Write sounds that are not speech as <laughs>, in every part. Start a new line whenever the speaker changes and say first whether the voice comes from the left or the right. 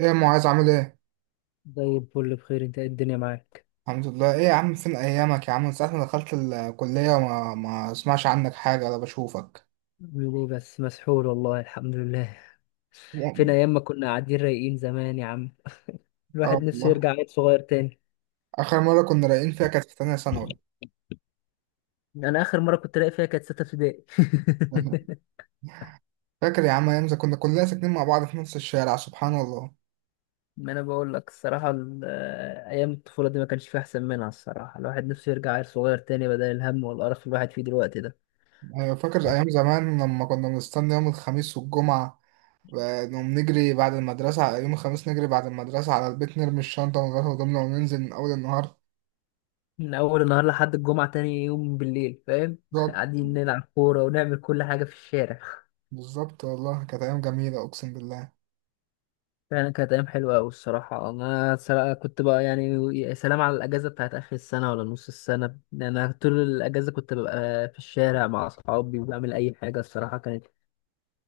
right: ايه يا معاذ عامل ايه؟
left: زي الفل، بخير. انت ايه الدنيا معاك؟
right: الحمد لله، ايه يا عم، فين ايامك يا عم؟ من ساعة ما دخلت الكلية وما ما اسمعش عنك حاجة ولا بشوفك.
left: عامل ايه بس مسحول والله. الحمد لله.
right: <laughs>
left: فين
right: يا-
left: ايام ما كنا قاعدين رايقين زمان يا عم.
right: اه
left: الواحد نفسه
right: والله.
left: يرجع عيل صغير تاني.
right: اخر مرة كنا رايقين فيها كانت في تانية ثانوي.
left: انا اخر مره كنت رايق فيها كانت سته ابتدائي.
right: <laughs>
left: <laughs>
right: فاكر يا عم ايام زمان كنا كلنا ساكنين مع بعض في نفس الشارع؟ سبحان الله.
left: ما انا بقول لك الصراحه. ايام الطفوله دي ما كانش فيها احسن منها الصراحه. الواحد نفسه يرجع عيل صغير تاني بدل الهم والقرف اللي الواحد فيه دلوقتي ده.
right: ايوه فاكر ايام زمان لما كنا بنستنى يوم الخميس والجمعة، نقوم نجري بعد المدرسة يوم الخميس، نجري بعد المدرسة على البيت، نرمي الشنطة ونغير هدومنا وننزل من أول النهار.
left: من اول النهار لحد الجمعه تاني يوم بالليل، فاهم؟ <laughs>
right: بالظبط،
left: قاعدين نلعب كوره ونعمل كل حاجه في الشارع.
right: بالظبط والله كانت أيام جميلة، أقسم
left: فعلا كانت أيام حلوة أوي الصراحة. كنت بقى يعني، يا سلام على الأجازة بتاعت آخر السنة ولا نص السنة. أنا طول الأجازة كنت ببقى في الشارع مع أصحابي وبعمل أي حاجة الصراحة. كانت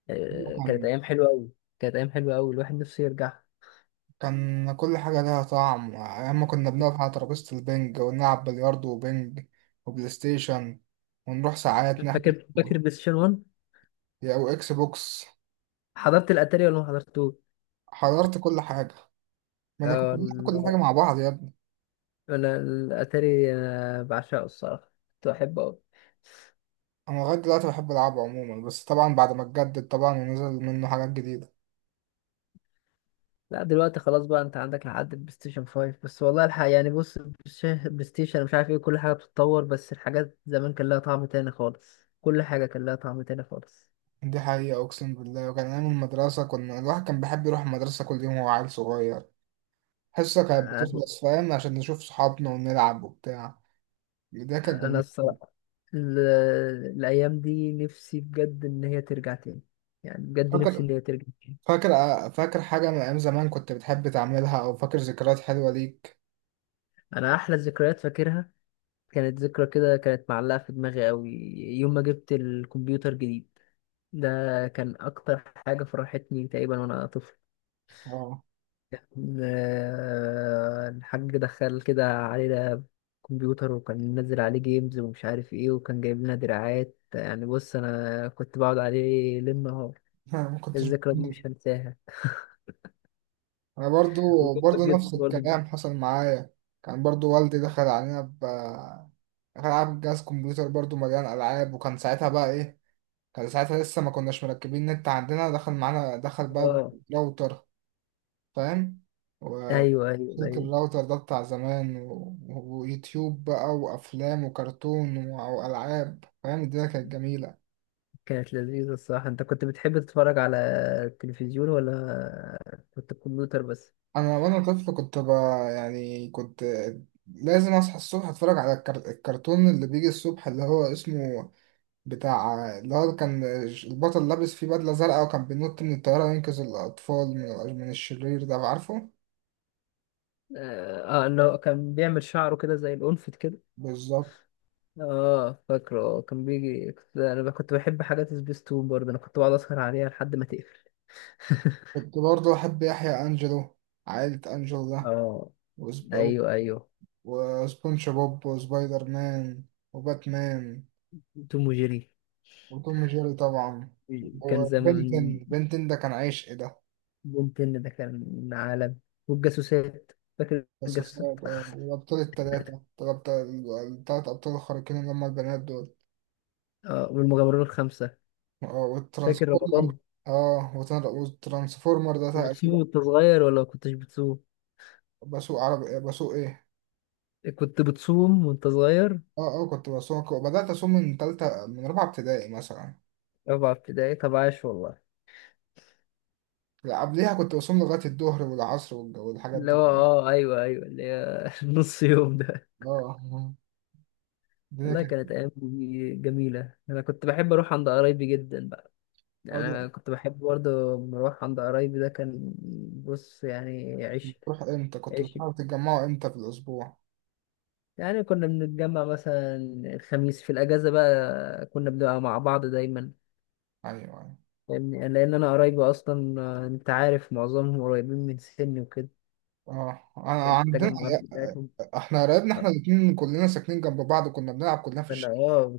left: آه، كانت
right: بالله.
left: أيام حلوة أوي. كانت أيام حلوة أوي الواحد نفسه يرجع.
right: كان كل حاجة ليها طعم. أيام ما كنا بنقعد على ترابيزة البنج ونلعب بلياردو وبنج وبلاي ستيشن، ونروح ساعات نحجز،
left: فاكر بلاي ستيشن 1.
right: يا أو إكس بوكس.
left: حضرت الأتاري ولا ما حضرتوش؟
right: حضرت كل حاجة. ما أنا كنت
left: آه،
right: بنلعب كل
left: ال-
right: حاجة مع بعض يا ابني.
left: أنا الأتاري، أنا بعشقه الصراحة، كنت بحبه أوي.
right: أنا لغاية دلوقتي بحب ألعبه عموما، بس طبعا بعد ما اتجدد طبعا ونزل منه حاجات جديدة.
left: لا دلوقتي خلاص بقى، انت عندك لحد البلاي ستيشن 5 بس. والله الحق يعني، بص البلاي ستيشن مش عارف ايه، كل حاجه بتتطور، بس الحاجات زمان كان لها طعم تاني خالص. كل حاجه كان لها طعم تاني خالص.
right: دي حقيقة أقسم بالله. وكان أيام المدرسة، كنا الواحد كان بيحب يروح المدرسة كل يوم وهو عيل صغير. حصة كانت
left: انا
right: بتخلص، فاهم، عشان نشوف صحابنا ونلعب وبتاع. ده كان
left: أنا
right: جميل.
left: الصراحه ال- الايام دي نفسي بجد ان هي ترجع تاني. يعني بجد نفسي
right: فاكر
left: ان هي ترجع تاني.
right: فاكر حاجة من أيام زمان كنت بتحب تعملها؟ أو فاكر ذكريات حلوة ليك؟
left: انا احلى ذكريات فاكرها، كانت ذكرى كده كانت معلقه في دماغي قوي. يوم ما جبت الكمبيوتر جديد، ده كان اكتر حاجه فرحتني تقريبا وانا طفل.
right: اه.
left: الحاج دخل كده علينا كمبيوتر، وكان منزل عليه جيمز ومش عارف ايه، وكان جايب لنا دراعات. يعني بص انا كنت بقعد عليه ليل نهار.
right: <laughs> أنا ما كنتش. <laughs>
left: الذكرى دي مش هنساها،
right: أنا برضو.
left: وجنبك
right: برضو
left: جدا
right: نفس
left: برضه.
right: الكلام حصل معايا. كان برضو والدي دخل علينا ب دخل علينا بجهاز كمبيوتر برضو مليان ألعاب، وكان ساعتها بقى إيه، كان ساعتها لسه ما كناش مركبين نت عندنا. دخل معانا، دخل بقى
left: اه،
right: راوتر، فاهم؟ و-
left: ايوه ايوه
right: سلك
left: ايوه.
right: الراوتر ده بتاع زمان ويوتيوب بقى وأفلام وكرتون وألعاب، فاهم، الدنيا كانت جميلة.
left: كانت لذيذة الصراحة. انت كنت بتحب تتفرج على التلفزيون ولا كنت الكمبيوتر بس؟
right: انا وانا طفل يعني كنت لازم اصحى الصبح اتفرج على الكرتون اللي بيجي الصبح، اللي هو اسمه بتاع، اللي هو كان البطل لابس فيه بدلة زرقاء، وكان بينط من الطيارة ينقذ الأطفال من الشرير ده، عارفه؟
left: اه، اللي هو كان بيعمل شعره كده زي الأنفت.
right: بالظبط.
left: اه فاكره. كان بيجي، انا كنت بحب حاجات سبيستون برضه. انا كنت بقعد اسهر عليها لحد ما تقفل. <laughs>
right: كنت برضه أحب يحيى أنجلو، عائلة أنجلو ده.
left: اه
right: وسب...
left: ايوه ايوه.
right: وسبونج بوب وسبايدر مان وباتمان،
left: توم وجيري.
right: وتوم جيري طبعا.
left: كان زمان
right: وبنتن ده كان عشق ده.
left: بنتن ده كان عالم، والجاسوسات. فاكر
right: بس
left: الجاسوسات؟
right: بسبب اه، والأبطال التلاتة، الأبطال التلات أبطال الخارقين اللي هما البنات دول.
left: اه، والمغامرون الخمسة.
right: اه
left: فاكر
right: والترانسفورمر.
left: رمضان،
right: اه والترانسفورمر ده
left: وبتصوم
right: تقريبا.
left: وانت صغير ولا ما كنتش بتصوم؟
right: بسوق عربي، آه، بسوق ايه.
left: كنت بتصوم وانت صغير؟
right: اه، اه، كنت بسوق. بدأت أصوم من تالتة، من رابعة ابتدائي مثلا.
left: رابعة ابتدائي، طب عاش والله.
right: لا، قبليها كنت بصوم لغاية الظهر والعصر والحاجات
left: اللي هو
right: دي.
left: اه ايوه ايوه، اللي هي <laughs> نص يوم ده.
right: اه. الدنيا
left: والله
right: كانت،
left: كانت أيام دي جميلة. أنا كنت بحب أروح عند قرايبي جدا بقى.
right: اه،
left: يعني
right: ده.
left: أنا كنت بحب برضه لما أروح عند قرايبي. ده كان بص يعني عشق
right: بتروح امتى؟ كنت
left: عشق.
right: بتروحوا تتجمعوا امتى في الأسبوع؟
left: يعني كنا بنتجمع مثلا الخميس في الأجازة بقى، كنا بنبقى مع بعض دايما.
right: أيوه، أيوه.
left: فاهمني؟ لأن أنا قرايبي أصلا، أنت عارف معظمهم قريبين من سني وكده.
right: اه، انا
left: كانت
right: عندنا،
left: التجمعات بتاعتهم.
right: احنا قرايبنا احنا الاتنين كلنا ساكنين جنب بعض، وكنا بنلعب كلنا في
left: أنا
right: الشارع.
left: آه،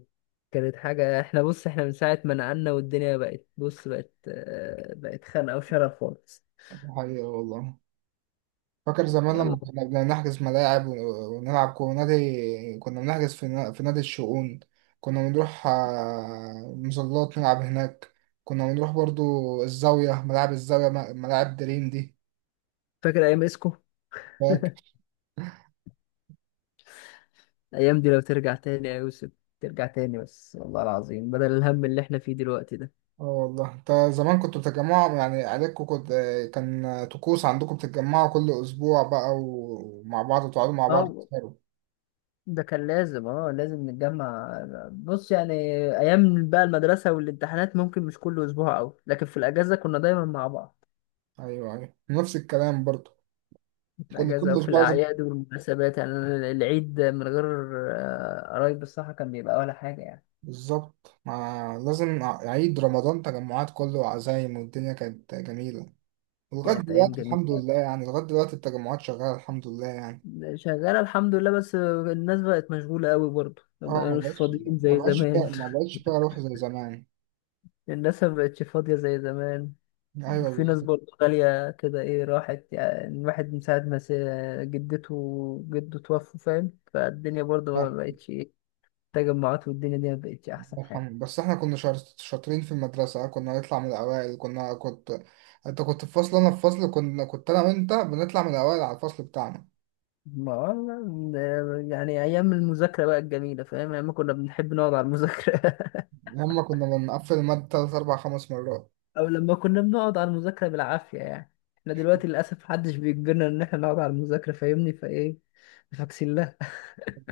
left: كانت حاجة. احنا بص، احنا من ساعة ما نقلنا والدنيا بقت، بص بقت خانقة وشرف خالص.
right: دي حقيقة والله. فاكر زمان
left: يلا،
right: لما كنا بنحجز ملاعب ونلعب كورة نادي، كنا بنحجز في في نادي الشؤون. كنا بنروح آه، مظلات، نلعب هناك. كنا بنروح برضو الزاوية، ملاعب الزاوية، ملاعب دريم دي.
left: فاكر ايام اسكو؟
right: فاكر.
left: <laughs> الايام دي لو ترجع تاني يا يوسف، ترجع تاني بس، والله العظيم، بدل الهم اللي احنا فيه دلوقتي ده.
right: اه والله، انت زمان كنتوا بتتجمعوا يعني عيلتكم، كنت كان طقوس عندكم بتتجمعوا كل أسبوع بقى ومع بعض وتقعدوا مع بعض
left: اه،
right: تسهروا.
left: ده كان لازم. اه لازم نتجمع. بص يعني ايام بقى المدرسه والامتحانات ممكن مش كل اسبوع او، لكن في الاجازه كنا دايما مع بعض.
right: أيوه أيوه، نفس الكلام برضو.
left: في
right: كنا كل
left: الاجازه وفي
right: أسبوع لازم.
left: الاعياد والمناسبات. يعني أنا العيد من غير قرايب الصحه كان بيبقى ولا حاجه يعني.
right: بالظبط. ما لازم عيد، رمضان، تجمعات كله وعزايم، والدنيا كانت جميلة. ولغاية
left: كانت ايام
right: دلوقتي الحمد
left: جميله.
right: لله، يعني لغاية دلوقتي التجمعات شغالة الحمد لله يعني.
left: شغاله الحمد لله، بس الناس بقت مشغوله قوي برضه، ما
right: اه، ما
left: بقوش
right: بقتش.
left: فاضيين
right: ما
left: زي
right: بقتش فيها،
left: زمان.
right: ما
left: <laughs>
right: بقتش فيها روح زي زمان.
left: الناس ما بقتش فاضية زي زمان.
right: ايوه
left: وفي ناس
right: بالظبط.
left: برضه غالية كده ايه راحت. يعني الواحد من ساعة ما جدته وجده توفوا، فاهم، فالدنيا برضه
right: آه،
left: ما بقتش ايه. التجمعات والدنيا دي ما بقتش
right: الله
left: أحسن حاجة.
right: يرحمه. بس احنا كنا شاطرين في المدرسة، كنا نطلع من الأوائل. كنا كنت انت كنت في فصل انا في فصل، كنا كنت انا وانت بنطلع من الأوائل على الفصل بتاعنا.
left: ما والله، يعني أيام المذاكرة بقى الجميلة، فاهم، أيام ما كنا بنحب نقعد على المذاكرة. <laughs>
right: لما كنا بنقفل المادة تلات أربع خمس مرات.
left: أو لما كنا بنقعد على المذاكرة بالعافية يعني. احنا دلوقتي للأسف محدش بيجبرنا إن احنا نقعد على المذاكرة، فاهمني، فايه فاكسين لها.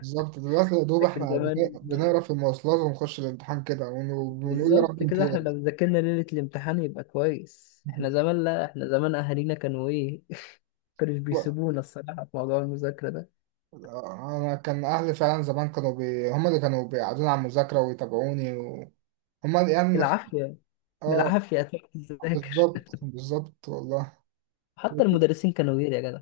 right: بالظبط، دلوقتي يا دوب
left: لكن
right: احنا
left: زمان
right: بنقرا في المواصلات ونخش الامتحان كده ونقول يا رب
left: بالظبط كده، احنا
right: امتياز.
left: لو ذاكرنا ليلة الامتحان يبقى كويس. احنا
right: <laughs>
left: زمان لا، احنا زمان اهالينا كانوا ايه. <laughs> كانوا
right: و-
left: بيسيبونا الصراحة في موضوع المذاكرة ده.
right: انا كان اهلي فعلا زمان هم اللي كانوا بيقعدوني على المذاكره ويتابعوني هم اللي يعني
left: بالعافية،
right: اه.
left: بالعافية هتروح تذاكر.
right: بالظبط، بالظبط والله.
left: <laughs> حتى المدرسين كانوا غير يا جدع.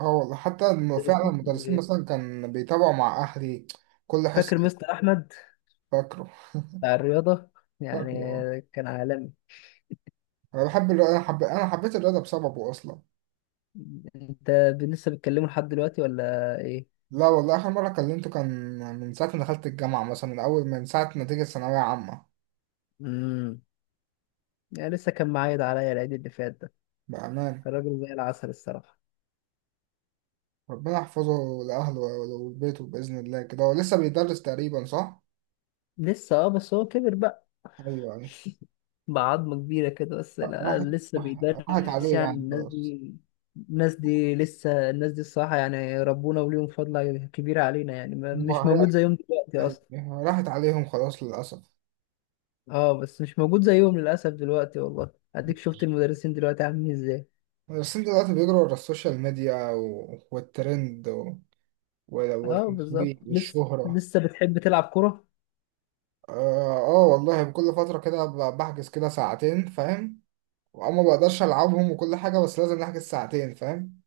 right: اه والله، حتى فعلا
left: المدرسين كانوا
right: المدرسين
left: غير.
right: مثلا كان بيتابعوا مع اهلي كل
left: فاكر
right: حصه.
left: مستر احمد
right: فاكره،
left: بتاع الرياضة؟ يعني
right: فاكره اه.
left: كان عالمي.
right: انا بحب الرياضه، انا انا حبيت الرياضه بسببه اصلا.
left: انت لسه بتكلمه لحد دلوقتي ولا ايه؟
right: لا والله، آخر مرة كلمته كان من ساعة ما دخلت الجامعة مثلا، من أول من ساعة نتيجة ثانوية عامة.
left: امم يعني لسه كان معايد عليا العيد اللي فات ده.
right: بأمان.
left: كان راجل زي العسل الصراحة.
right: ربنا يحفظه لأهله ولبيته بإذن الله. كده هو لسه بيدرس تقريبا، صح؟
left: لسه اه، بس هو كبر بقى
right: أيوه أيوه.
left: بعظمة كبيرة كده. بس لا
right: راحت،
left: لسه
right: راحت
left: بيدرس.
right: عليه
left: يعني
right: يعني
left: الناس
right: خلاص.
left: دي، الناس دي لسه الناس دي الصراحة، يعني ربنا وليهم فضل كبير علينا يعني، مش
right: وهي-
left: موجود زيهم دلوقتي أصلا.
right: راحت عليهم خلاص للأسف.
left: اه، بس مش موجود زيهم للأسف دلوقتي والله. أديك شفت المدرسين دلوقتي عاملين ازاي.
right: المدرسين دلوقتي بيجروا ورا السوشيال ميديا والترند
left: اه
right: والتسويق
left: بالظبط. لسه
right: والشهرة.
left: لسه بتحب تلعب كرة؟
right: آه, آه والله، بكل فترة كده بحجز كده ساعتين، فاهم، وأما بقدرش ألعبهم وكل حاجة، بس لازم نحجز ساعتين فاهم.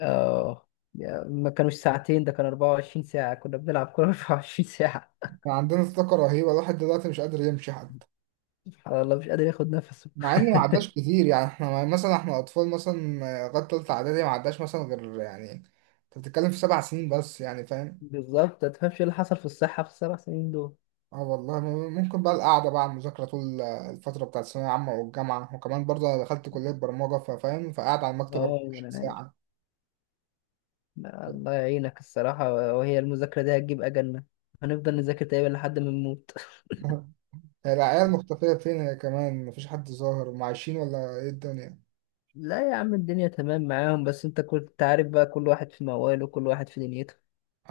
left: اه ما كانوش ساعتين، ده كان 24 ساعة كنا بنلعب كرة. <laughs> 24 ساعة.
right: فعندنا طاقة رهيبة، الواحد دلوقتي مش قادر يمشي حتى.
left: سبحان الله، مش قادر ياخد نفسه.
right: مع إنه ما عداش
left: <laughs>
right: كتير يعني، إحنا مثلا إحنا أطفال مثلا آه، لغاية تالتة إعدادي ما عداش مثلا، غير يعني أنت بتتكلم في سبع سنين بس يعني فاهم.
left: بالظبط. ما تفهمش ايه اللي حصل في الصحة في السبع سنين دول.
right: اه والله، ممكن بقى القعدة بقى على المذاكرة طول آه، الفترة بتاعت الثانوية العامة والجامعة، وكمان برضه أنا دخلت كلية برمجة فاهم، فقاعد على المكتب
left: اه ما
right: 24
left: انا عارف.
right: ساعة.
left: لا، الله يعينك الصراحة. وهي المذاكرة دي هتجيب أجلنا، هنفضل نذاكر تقريبا لحد ما نموت.
right: <laughs> هي العيال مختفية فين؟ هي كمان مفيش حد ظاهر، هم عايشين ولا إيه الدنيا؟
left: <laughs> لا يا عم، الدنيا تمام معاهم، بس انت كنت عارف بقى، كل واحد في مواله، كل واحد في دنيته.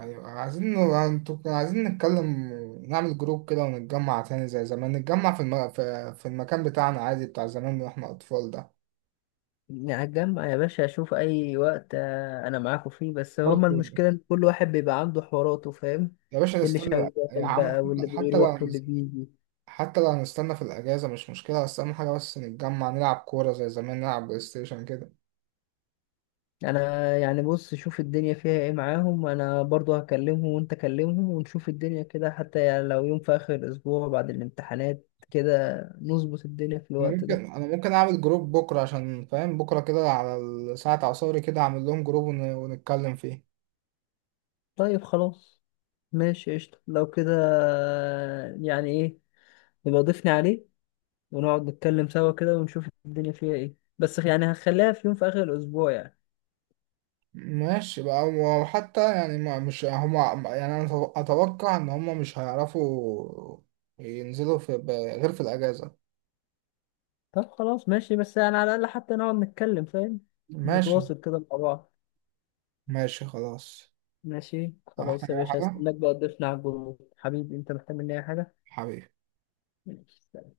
right: أيوة، عايزين، انتوا كنا عايزين نتكلم نعمل جروب كده ونتجمع تاني زي زمان، نتجمع في المكان بتاعنا عادي، بتاع زمان واحنا أطفال ده.
left: يعني هتجمع يا باشا اشوف اي وقت، انا معاكم فيه. بس
right: برضه
left: هما المشكلة ان كل واحد بيبقى عنده حواراته، فاهم؟
right: يا باشا،
left: اللي
right: نستنى
left: شغال
right: يا عم.
left: بقى، واللي
right: حتى لو،
left: بيروح، واللي بيجي.
right: حتى لو هنستنى في الأجازة مش مشكلة، بس أهم حاجة بس نتجمع نلعب كورة زي زمان، نلعب بلاي ستيشن كده.
left: انا يعني بص، شوف الدنيا فيها ايه معاهم. انا برضو هكلمهم وانت كلمهم ونشوف الدنيا كده. حتى يعني لو يوم في اخر الاسبوع بعد الامتحانات كده نظبط الدنيا في
right: أنا
left: الوقت
right: ممكن
left: ده.
right: أنا ممكن أعمل جروب بكرة، عشان فاهم بكرة كده على ساعة عصاري كده أعمل لهم جروب ونتكلم فيه.
left: طيب خلاص ماشي، قشطة لو كده. يعني ايه، يبقى ضيفني عليه ونقعد نتكلم سوا كده ونشوف الدنيا فيها ايه. بس يعني هخليها في يوم في اخر الاسبوع يعني.
right: ماشي بقى. وحتى يعني، ما مش هما يعني، أنا أتوقع إن هما مش هيعرفوا ينزلوا في غير في الأجازة.
left: طب خلاص ماشي، بس يعني على الاقل حتى نقعد نتكلم، فاهم،
right: ماشي.
left: نتواصل كده مع بعض.
right: ماشي خلاص.
left: ماشي خلاص
right: محتاج
left: يا
right: أي
left: باشا،
right: حاجة
left: هستناك بقى تضيفنا على الجروب. حبيبي، انت محتاج مني اي
right: حبيبي؟
left: حاجة؟